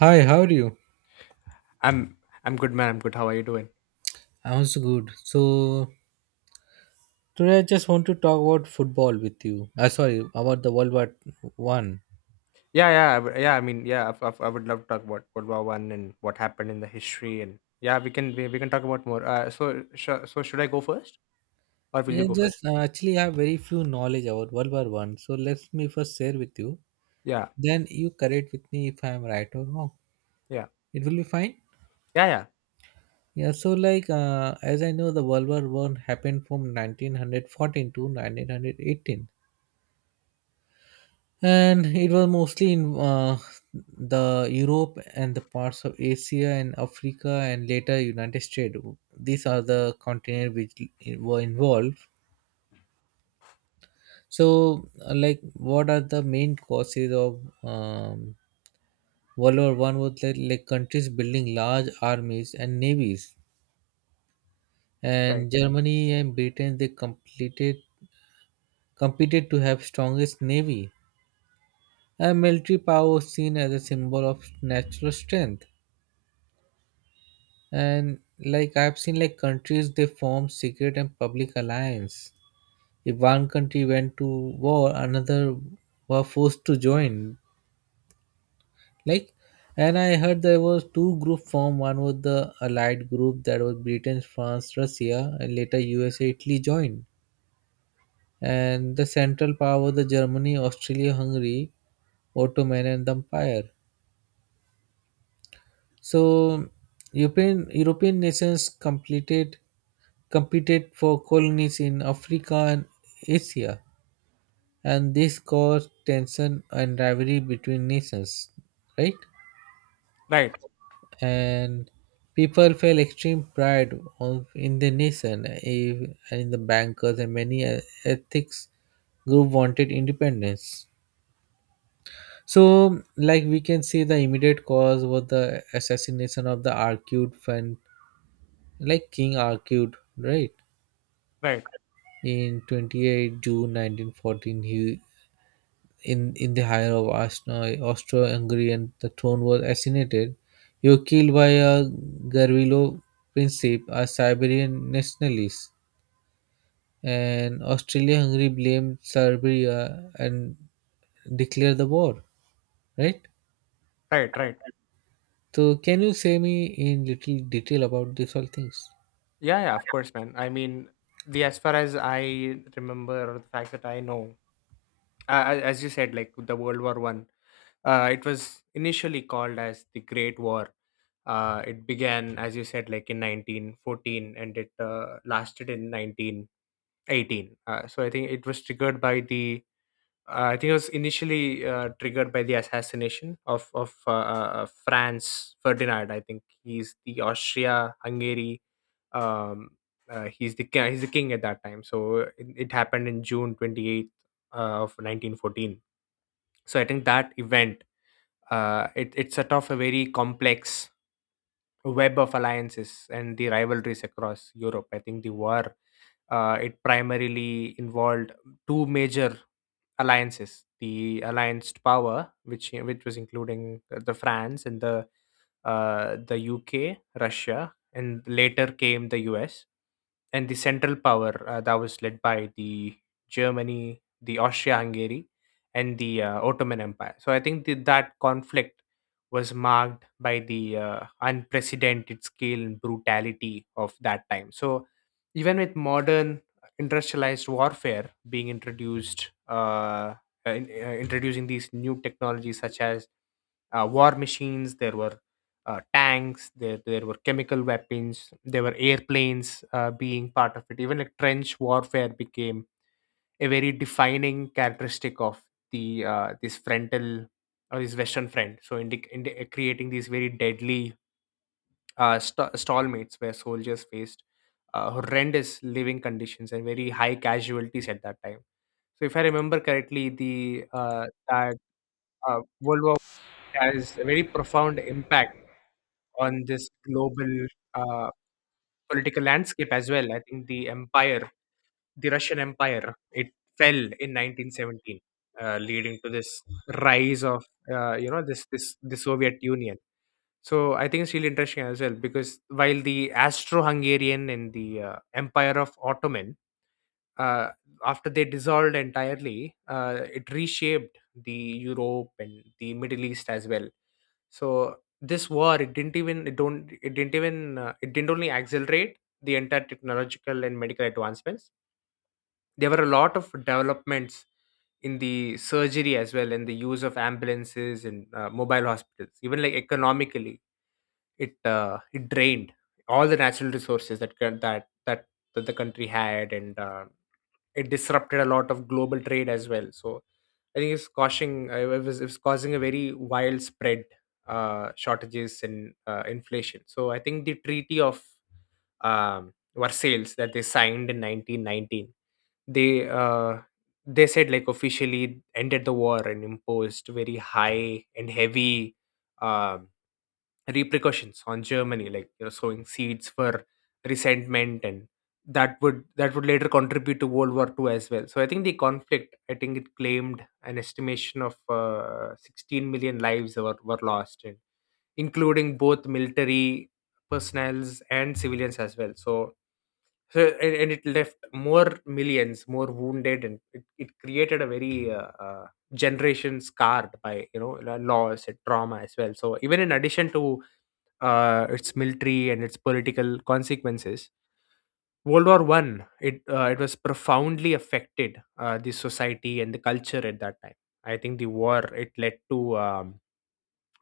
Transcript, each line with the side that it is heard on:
right: Hi, how are you?
left: I'm I'm good, man. I'm good. How are you doing?
right: I'm also good. Today I just want to talk about football with you. Sorry, about the World War One.
left: Yeah, yeah, I would- yeah. I mean, yeah, I would love to talk about World War One and what happened in the history, and yeah, we can talk about more. So should I go first, or will you
right: Yeah,
left: go first?
right: just actually I have very few knowledge about World War One. So let me first share with you.
left: Yeah,
right: Then you correct with me if I am right or wrong.
left: yeah,
right: It will be fine.
left: yeah, yeah.
right: Yeah. As I know, the World War One happened from 1914 to 1918. And it was mostly in the Europe and the parts of Asia and Africa and later United States. These are the continent which were involved. What are the main causes of World War One? Was like countries building large armies and navies,
left: Right,
right: and Germany and Britain they completed competed to have strongest navy. A military power was seen as a symbol of natural strength. And like I've seen like countries they form secret and public alliance. If one country went to war, another were forced to join. Like, and I heard there was two group formed. One was the allied group that was Britain, France, Russia, and later USA, Italy joined. And the central power was the Germany, Australia, Hungary, Ottoman and the Empire. So European nations completed competed for colonies in Africa and Asia, and this caused tension and rivalry between nations, right?
left: right,
right: And people felt extreme pride of, in the nation and in the bankers and many ethics group wanted independence. So, like we can see, the immediate cause was the assassination of the Arcute fan like King argued, right?
left: right,
right: In 28th June 1914, he in the hire of Austro-Hungarian, the throne was assassinated. He was killed by a Gavrilo Princip, a Siberian nationalist, and Austria-Hungary blamed Serbia and declared the war, right?
left: right, right.
right: So, can you say me in little detail about these all things?
left: Yeah, yeah. Of course, man. I mean, the as far as I remember, or the facts that I know, as you said, like the World War One. It was initially called as the Great War. It began, as you said, like in 1914 and it lasted in 1918. So I think it was triggered by I think it was initially triggered by the assassination of Franz Ferdinand. I think he's the Austria Hungary. Um, he's the king at that time. So it happened in June 28th uh, of 1914, so I think that event it set off a very complex web of alliances and the rivalries across Europe. I think the war it primarily involved two major alliances: the allianced power, which was including the France and the UK, Russia, and later came the US, and the central power that was led by the Germany, the Austria-Hungary, and the Ottoman Empire. So I think that conflict was marked by the unprecedented scale and brutality of that time. So even with modern industrialized warfare being introduced, introducing these new technologies such as war machines, there were tanks, there were chemical weapons, there were airplanes being part of it. Even like trench warfare became a very defining characteristic of the this frontal or this western front, so creating these very deadly stallmates where soldiers faced horrendous living conditions and very high casualties at that time. So if I remember correctly, the that world war has a very profound impact on this global uh, political landscape as well. I think the Russian Empire, it fell in 1917, leading to this rise of you know this this the Soviet Union. So I think it's really interesting as well because while the Austro-Hungarian and the Empire of Ottoman, uh, after they dissolved entirely, it reshaped the Europe and the Middle East as well. So this war, it didn't even it didn't only accelerate the entire technological and medical advancements. There were a lot of developments in the surgery as well, and the use of ambulances and mobile hospitals. Even like economically, it it drained all the natural resources that that the country had, and it disrupted a lot of global trade as well. So I think it's causing it was, it causing a very widespread shortages and inflation. So I think the treaty of Versailles that they signed in 1919, They uh, they said like officially ended the war and imposed very high and heavy um repercussions on Germany, like you know, sowing seeds for resentment, and that would later contribute to World War Two as well. So I think the conflict, I think it claimed an estimation of 16 million lives were lost, and including both military personnels and civilians as well. So, so and it left more millions, more wounded, and it created a very generation scarred by you know loss and trauma as well. So even in addition to its military and its political consequences, World War One, it was profoundly affected the society and the culture at that time. I think the war it led to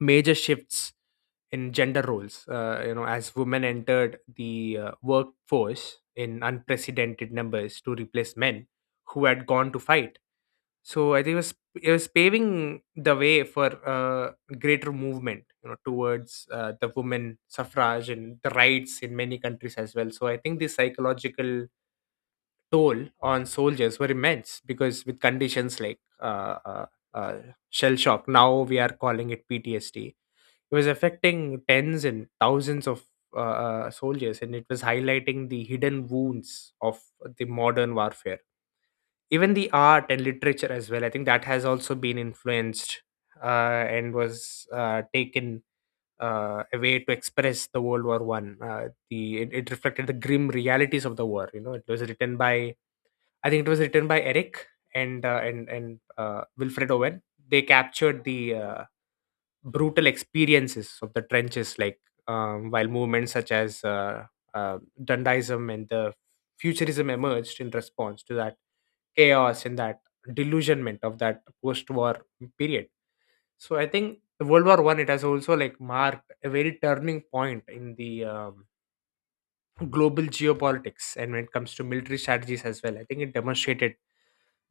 left: major shifts in gender roles. You know, as women entered the workforce in unprecedented numbers to replace men who had gone to fight, so I think it was paving the way for greater movement, you know, towards the women suffrage and the rights in many countries as well. So I think the psychological toll on soldiers were immense because with conditions like uh, shell shock, now we are calling it PTSD. It was affecting tens and thousands of soldiers, and it was highlighting the hidden wounds of the modern warfare. Even the art and literature as well, I think that has also been influenced and was taken a way to express the World War one the it, it reflected the grim realities of the war. You know, it was written by Eric and Wilfred Owen. They captured the uh, brutal experiences of the trenches, like while movements such as Dandaism and the Futurism emerged in response to that chaos and that delusionment of that post-war period. So I think the World War One, it has also like marked a very turning point in the global geopolitics, and when it comes to military strategies as well. I think it demonstrated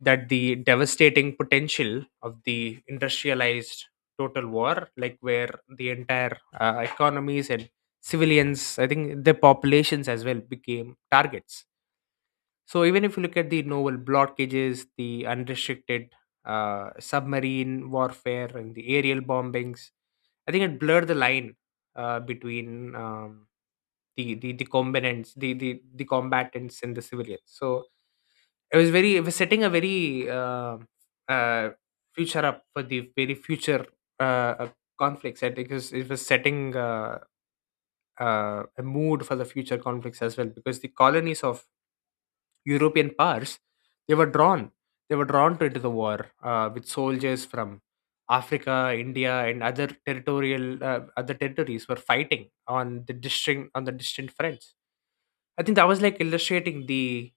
left: that the devastating potential of the industrialized total war, like where the entire economies and civilians, I think their populations as well became targets. So even if you look at the naval blockages, the unrestricted submarine warfare, and the aerial bombings, I think it blurred the line between the combatants and the civilians. So it was setting a very uh, future up for the very future uh, uh, conflicts. I think it was setting a mood for the future conflicts as well, because the colonies of European powers, they were drawn. They were drawn to into the war with soldiers from Africa, India, and other territories were fighting on the distant fronts. I think that was like illustrating the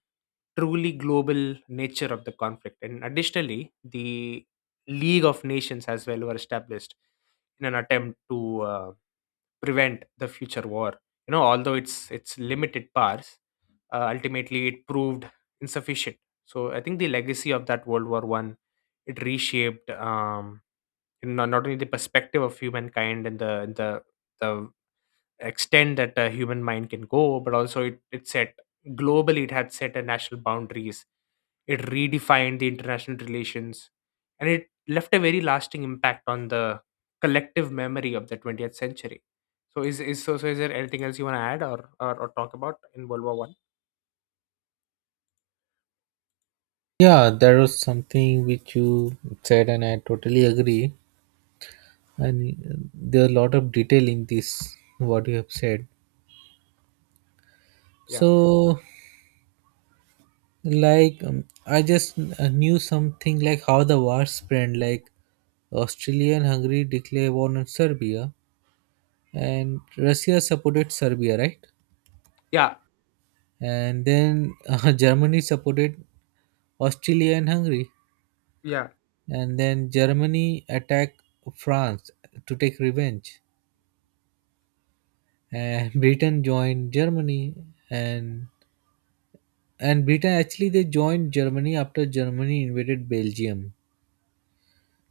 left: truly global nature of the conflict. And additionally, the League of Nations as well were established in an attempt to prevent the future war. You know, although it's limited powers, ultimately it proved insufficient. So I think the legacy of that World War One, it reshaped you know, not only the perspective of humankind and the extent that the human mind can go, but also it set globally, it had set a national boundaries, it redefined the international relations, and it left a very lasting impact on the collective memory of the 20th century. So is so so is there anything else you want to add or talk about in World War One?
right: Yeah, there was something which you said, and I totally agree. And there are a lot of detail in this what you have said.
left: Yeah,
right: So I just knew something like how the war spread, like Australia and Hungary declare war on Serbia, and Russia supported Serbia, right?
left: yeah.
right: And then Germany supported Australia and Hungary.
left: Yeah.
right: And then Germany attacked France to take revenge. And Britain joined Germany. And and Britain actually they joined Germany after Germany invaded Belgium.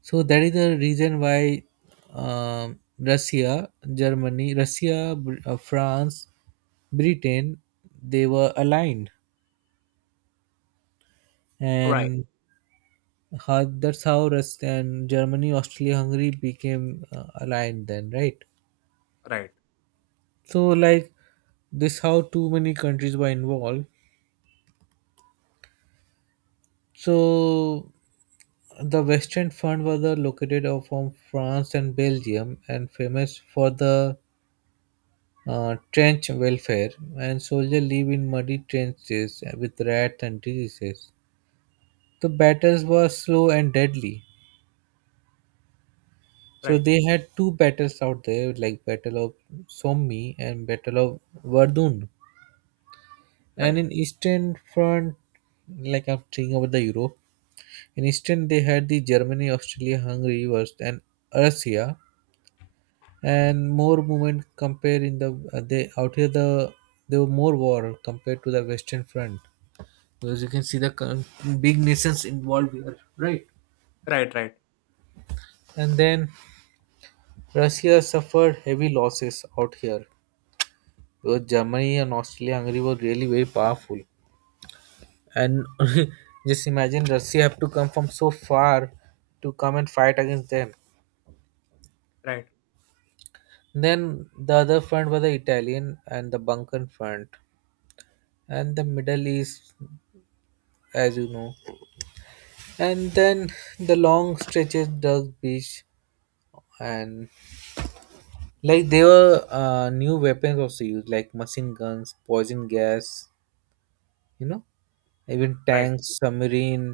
right: So that is the reason why Russia, France, Britain, they were aligned,
left: Right.
right: and how, that's how Rus- and Germany, Austria, Hungary became aligned then, right?
left: Right.
right: So like this, how too many countries were involved. So the West End Fund was located from France and Belgium and famous for the trench welfare, and soldiers live in muddy trenches with rats and diseases. The battles were slow and deadly. So
left: Right.
right: they had two battles out there like Battle of Somme and Battle of Verdun. And
left: Right.
right: in Eastern Front, like I'm thinking about the Europe, in Eastern they had the Germany, Austria, Hungary, was and Russia, and more movement compared in the they out here the there were more war compared to the western front, because you can see the big nations involved here, right?
left: Right. Right.
right: And then Russia suffered heavy losses out here because Germany and Austria Hungary were really very powerful. And just imagine Russia have to come from so far to come and fight against them.
left: Right.
right: Then the other front was the Italian and the Balkan front and the Middle East, as you know. And then the long stretches dug beach. And like there were new weapons also used, like machine guns, poison gas, you know, even
left: Right.
right: tanks, submarine,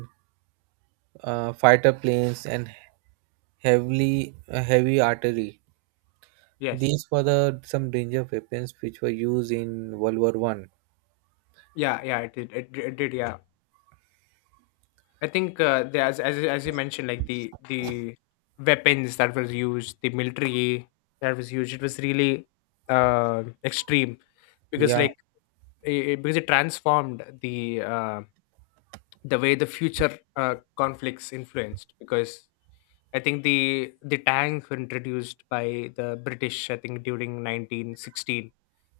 right: fighter planes, and heavily heavy artillery.
left: Yes.
right: These were the some danger weapons which were used in World War One.
left: Yeah. Yeah. It did. It did. Yeah. I think as as you mentioned, like the weapons that was used, the military that was used, it was really extreme because
right: yeah
left: because it transformed the way the future conflicts influenced, because I think the tanks were introduced by the British. I think during 1916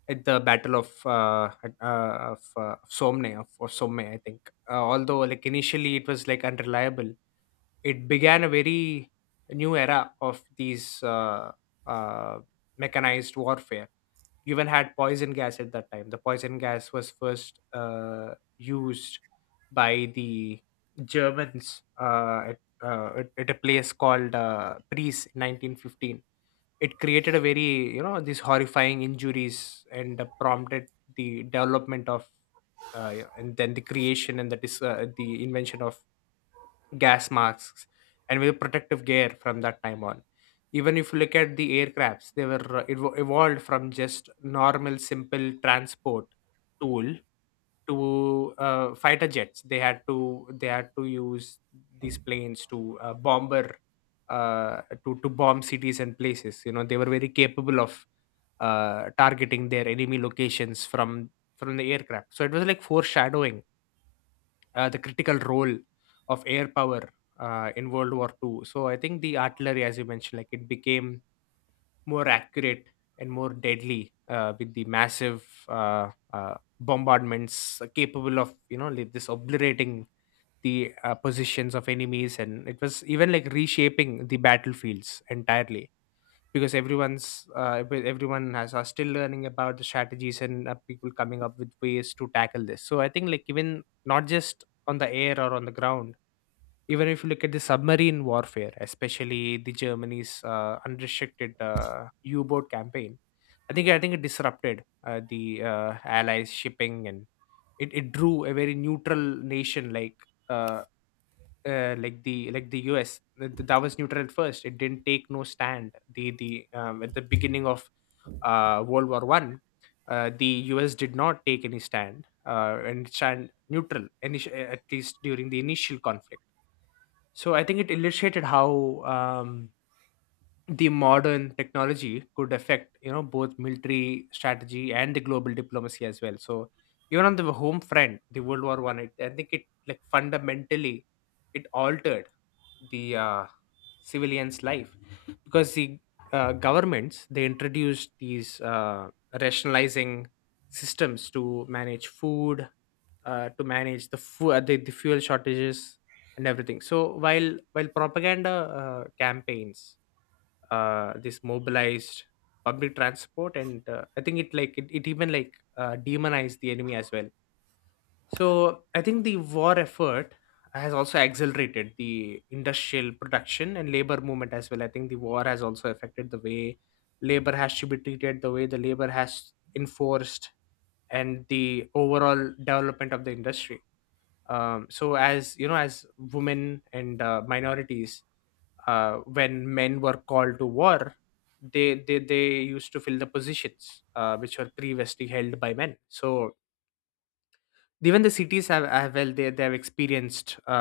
left: at the battle of Somme or Somme, I think although like initially it was like unreliable, it began a very new era of these uh, mechanized warfare. You even had poison gas at that time. The poison gas was first used by the Germans at a place called Priest in 1915. It created a very, you know, these horrifying injuries and prompted the development of, yeah, and then the creation and the, the invention of gas masks and with protective gear from that time on. Even if you look at the aircrafts, they were evolved from just normal simple transport tool to fighter jets. They had to use these planes to bomber to bomb cities and places. You know, they were very capable of targeting their enemy locations from the aircraft. So it was like foreshadowing the critical role of air power in World War Two. So I think the artillery, as you mentioned, like it became more accurate and more deadly with the massive bombardments capable of, you know, like this obliterating the positions of enemies, and it was even like reshaping the battlefields entirely because everyone has are still learning about the strategies and people coming up with ways to tackle this. So I think like even not just on the air or on the ground, even if you look at the submarine warfare, especially the germany's unrestricted u-boat campaign, I think it disrupted the allies shipping, and it drew a very neutral nation uh, like the US that was neutral at first. It didn't take no stand. The At the beginning of World War One, the US did not take any stand and stand neutral. At least during the initial conflict. So I think it illustrated how the modern technology could affect, you know, both military strategy and the global diplomacy as well. So even on the home front, the World War One, I think it like fundamentally it altered the civilians' life, because the governments they introduced these rationalizing systems to manage food, to manage the, fu- the fuel shortages and everything. So while propaganda campaigns, this mobilized public transport, and I think it like it even like demonized the enemy as well. So I think the war effort has also accelerated the industrial production and labor movement as well. I think the war has also affected the way labor has to be treated, the way the labor has enforced, and the overall development of the industry. So as you know, as women and minorities, when men were called to war, they used to fill the positions which were previously held by men. So even the cities they have experienced uh,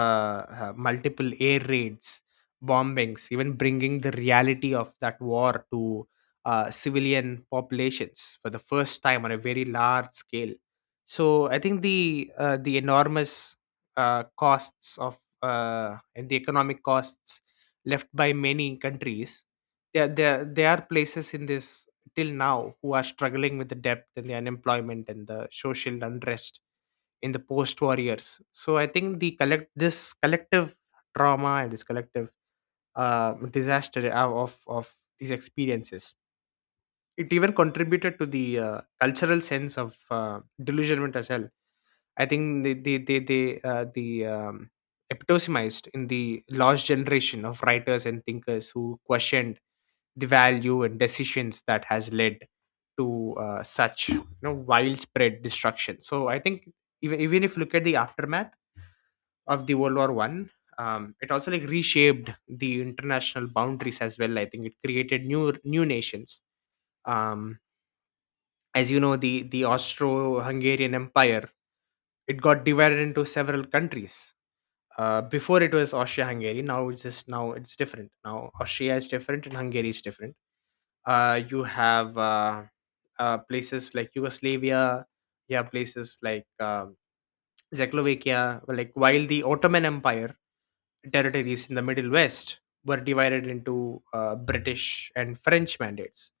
left: uh, multiple air raids, bombings, even bringing the reality of that war to civilian populations for the first time on a very large scale. So I think the enormous costs of and the economic costs left by many countries, there are places in this till now who are struggling with the debt and the unemployment and the social unrest in the post-war years. So I think the collect this collective trauma and this collective disaster of these experiences, it even contributed to the cultural sense of delusionment as well. I think they the epitomized in the lost generation of writers and thinkers who questioned the value and decisions that has led to such, you know, widespread destruction. So I think even, even if you look at the aftermath of the world war one, it also like reshaped the international boundaries as well. I think it created new nations. um, as you know, the austro-hungarian empire, it got divided into several countries. Before it was austria-hungary, now it's different. Now austria is different and hungary is different. You have places like Yugoslavia, you have places like Czechoslovakia, like while the Ottoman Empire territories in the Middle West were divided into British and French mandates.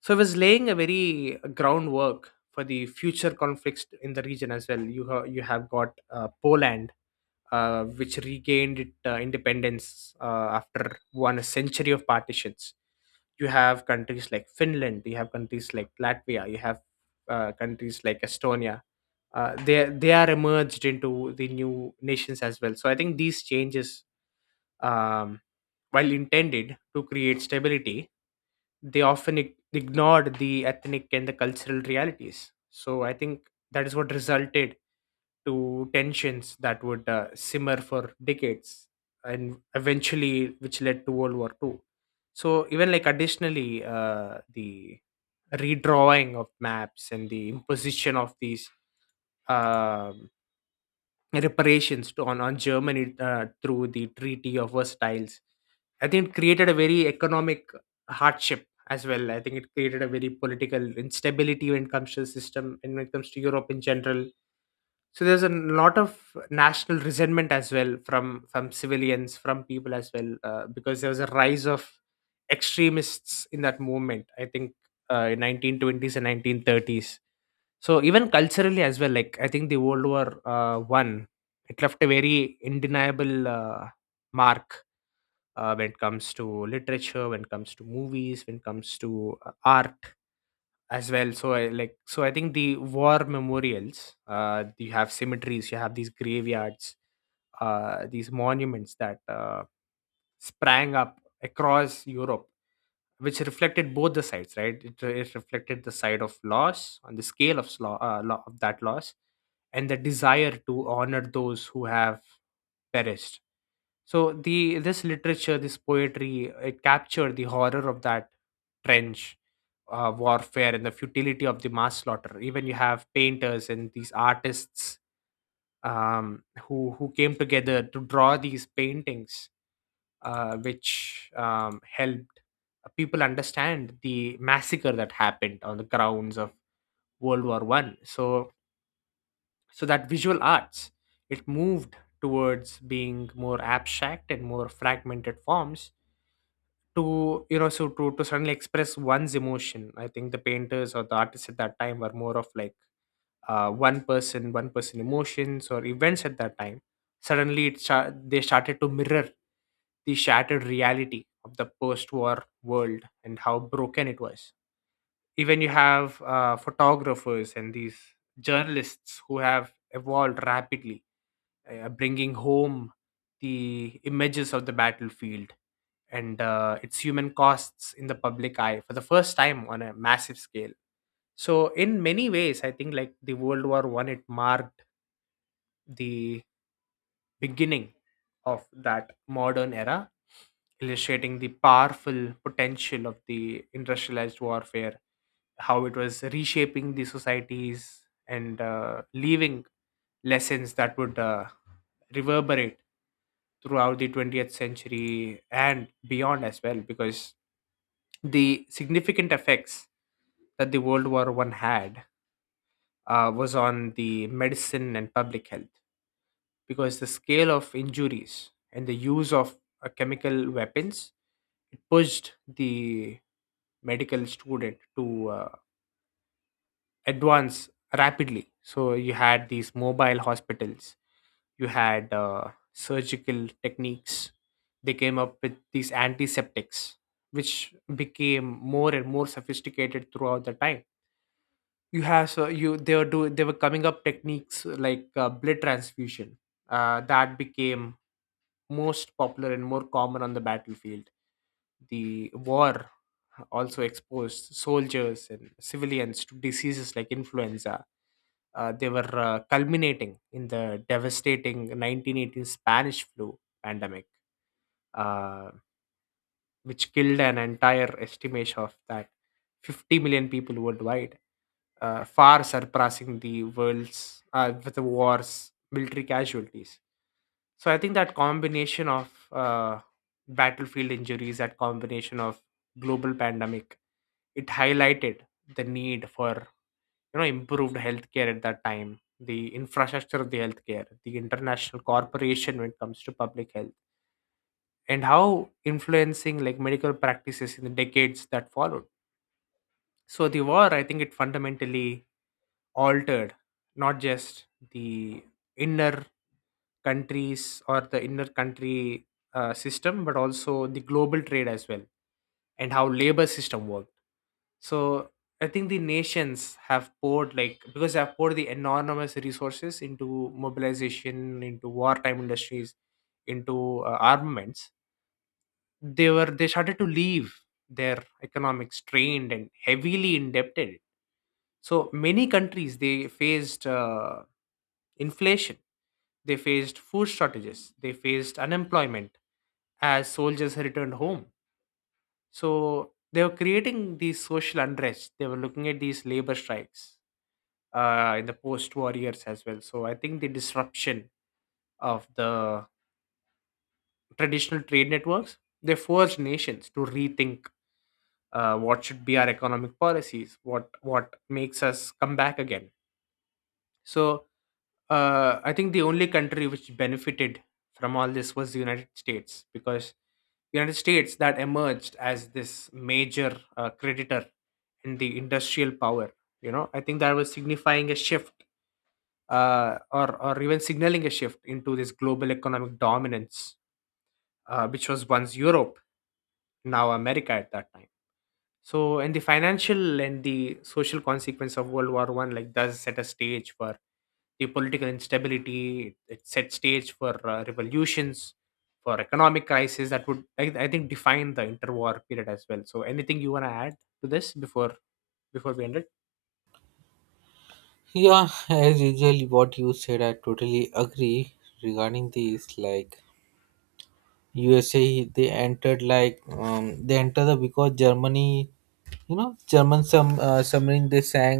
left: So it was laying a very groundwork for the future conflicts in the region as well. You have got Poland, which regained its independence after one century of partitions. You have countries like Finland, you have countries like Latvia, you have countries like Estonia. They are emerged into the new nations as well. So I think these changes, um, while intended to create stability, they often ignored the ethnic and the cultural realities. So I think that is what resulted to tensions that would simmer for decades and eventually which led to world war Two. So even like additionally the redrawing of maps and the imposition of these um reparations on Germany through the Treaty of Versailles. I think it created a very economic hardship as well. I think it created a very political instability when it comes to the system and when it comes to Europe in general. So there's a lot of national resentment as well from civilians from people as well, because there was a rise of extremists in that movement. I think in 1920s and 1930s. So even culturally as well, like I think the world war one, it left a very undeniable mark when it comes to literature, when it comes to movies, when it comes to art as well. So I, like so I think the war memorials, you have cemeteries, you have these graveyards, these monuments that sprang up across europe, which reflected both the sides, right? It reflected the side of loss on the scale of of that loss and the desire to honor those who have perished. So the this literature, this poetry, it captured the horror of that trench warfare and the futility of the mass slaughter. Even you have painters and these artists who came together to draw these paintings, which helped people understand the massacre that happened on the grounds of World War One. So so that visual arts, it moved towards being more abstract and more fragmented forms to, you know, so to suddenly express one's emotion. I think the painters or the artists at that time were more of like one person emotions or events at that time. Suddenly they started to mirror the shattered reality of the post-war world and how broken it was. Even you have photographers and these journalists who have evolved rapidly, bringing home the images of the battlefield and its human costs in the public eye for the first time on a massive scale. So in many ways, I think like the world war One, it marked the beginning of that modern era, illustrating the powerful potential of the industrialized warfare, how it was reshaping the societies and leaving lessons that would reverberate throughout the 20th century and beyond as well, because the significant effects that the world war one had, was on the medicine and public health, because the scale of injuries and the use of chemical weapons, it pushed the medical student to advance rapidly. So you had these mobile hospitals, you had surgical techniques, they came up with these antiseptics which became more and more sophisticated throughout the time. You have, so you they were do they were coming up techniques like blood transfusion that became most popular and more common on the battlefield. The war also exposed soldiers and civilians to diseases like influenza. They were Culminating in the devastating 1918 Spanish flu pandemic, uh, which killed an entire estimation of that 50 million people worldwide, far surpassing the world's with the war's military casualties. So I think that combination of battlefield injuries, that combination of global pandemic, it highlighted the need for, you know, improved healthcare at that time, the infrastructure of the healthcare, the international corporation when it comes to public health, and how influencing like medical practices in the decades that followed. So the war, I think it fundamentally altered not just the inner countries or the inner country system, but also the global trade as well, and how labor system worked. So I think the nations have poured, like because they have poured the enormous resources into mobilization, into wartime industries, into armaments. They started to leave their economics strained and heavily indebted. So many countries they faced inflation, they faced food shortages, they faced unemployment as soldiers returned home. So they were creating these social unrest. They were looking at these labor strikes in the post war years as well. So I think the disruption of the traditional trade networks, they forced nations to rethink what should be our economic policies, what makes us come back again. So I think the only country which benefited from all this was the United States, because United States that emerged as this major creditor in the industrial power. You know, I think that was signifying a shift, or even signaling a shift into this global economic dominance, which was once Europe, now America at that time. So, and the financial and the social consequence of World War One like does set a stage for the political instability. It set stage for revolutions, for economic crisis that would I think define the interwar period as well. So, anything you want to add to this before we end it?
right: yeah as usual what you said I totally agree. Regarding this, like USA they entered because Germany, you know, German some submarine they sang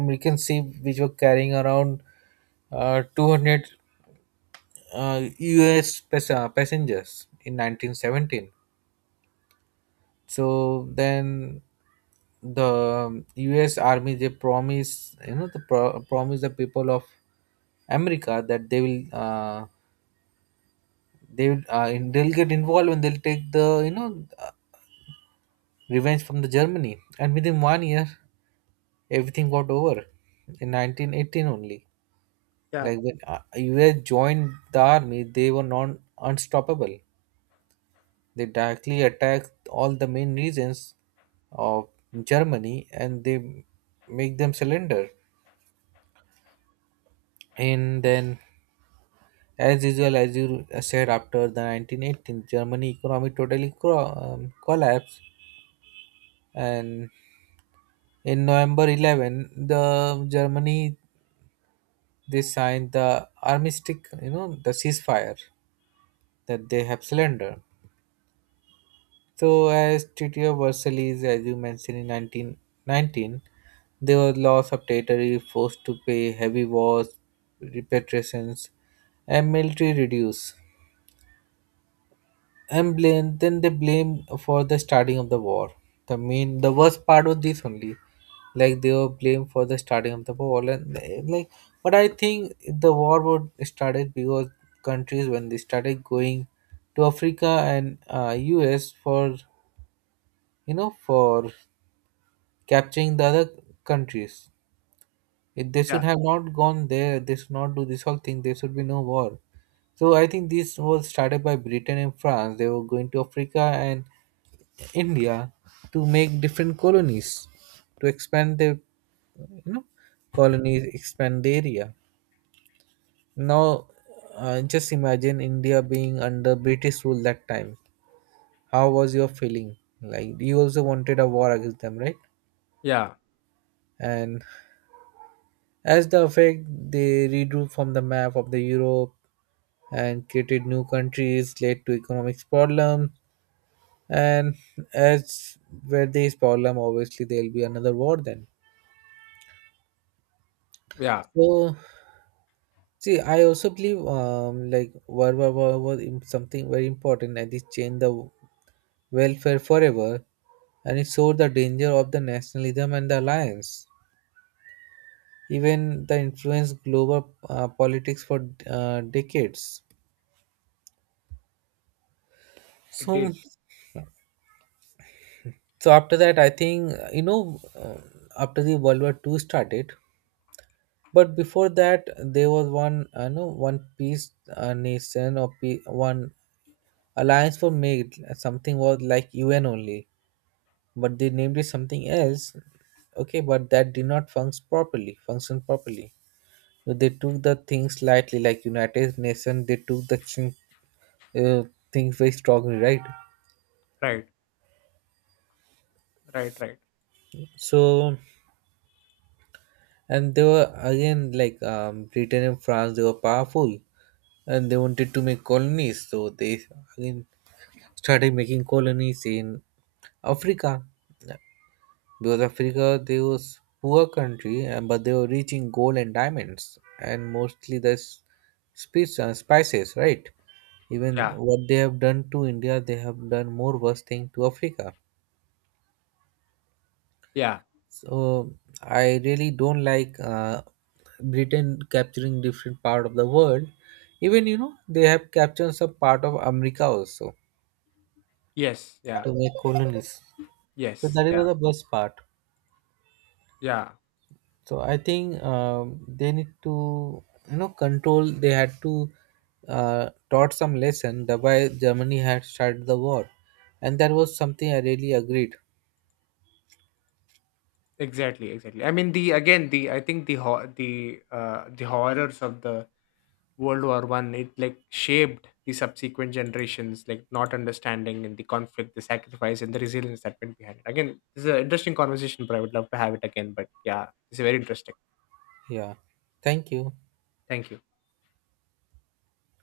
right: American ship which were carrying around 200 US passengers in 1917. So then the US army they promise you know the pro- promise the people of America that they'll get involved and they'll take the, you know, revenge from the Germany, and within 1 year everything got over in 1918 only.
left: Yeah,
right: Like when US joined the army, they were non unstoppable. They directly attacked all the main regions of Germany and they make them surrender. And then, as usual, as you said, after the 1918, Germany economy totally collapsed. And in November 11th, the Germany they signed the armistice, you know, the ceasefire that they have surrendered. So, as Tito Versailles, as you mentioned in 1919, there was loss of territory, forced to pay heavy wars, repatriations, and military reduce. And blame, then they blame for the starting of the war. The main, the worst part was this only. Like they were blamed for the starting of the war and like, but I think the war would started because countries when they started going to Africa and US for, you know, for capturing the other countries. If they
left: yeah,
right: should have not gone there, they should not do this whole thing, there should be no war. So I think this was started by Britain and France. They were going to Africa and India to make different colonies, to expand their, you know, colonies, expand the area. Now, just imagine India being under British rule that time, how was your feeling. Like you also wanted a war against them, right?
left: yeah,
right: And as the effect, they redrew from the map of the Europe and created new countries, led to economic problems. And as with these problem, obviously there'll be another war then.
left: yeah.
right: So see, I also believe like World War War was something very important, and it changed the welfare forever, and it showed the danger of the nationalism and the alliance. Even the influence global politics for decades.
left: It
right: So,
left: did.
right: so after that, I think, after the World War Two started, but before that, there was one, you know, one peace nation, or one alliance were made. Something was like UN only, but they named it something else. Okay, but that did not function properly. Function properly. So they took the things lightly, like United Nations. They took the uh, things very strongly, right?
left: Right, right, right.
right: So and they were again like Britain and France. They were powerful and they wanted to make colonies, so they again started making colonies in Africa, because Africa they was poor country, and but they were reaching gold and diamonds and mostly the spices, right? Even
left: Yeah,
right: what they have done to India, they have done more worse thing to Africa.
left: yeah.
right: So I really don't like Britain capturing different part of the world. Even you know they have captured some part of America also
left: Yes, yeah,
right: to make colonies. So
left: yes,
right: that
left: Yeah.
right: was the best part.
left: Yeah,
right: So I think they need to, you know, control. They had to taught some lesson. Thereby Germany had started the war, and that was something I really agreed.
left: exactly, exactly. I mean, the again, the I think the horrors of the World War One, it like shaped the subsequent generations, like not understanding and the conflict, the sacrifice, and the resilience that went behind it. Again, this is an interesting conversation, but I would love to have it again. But yeah, it's very interesting.
right: Yeah. Thank you.
left: Thank you.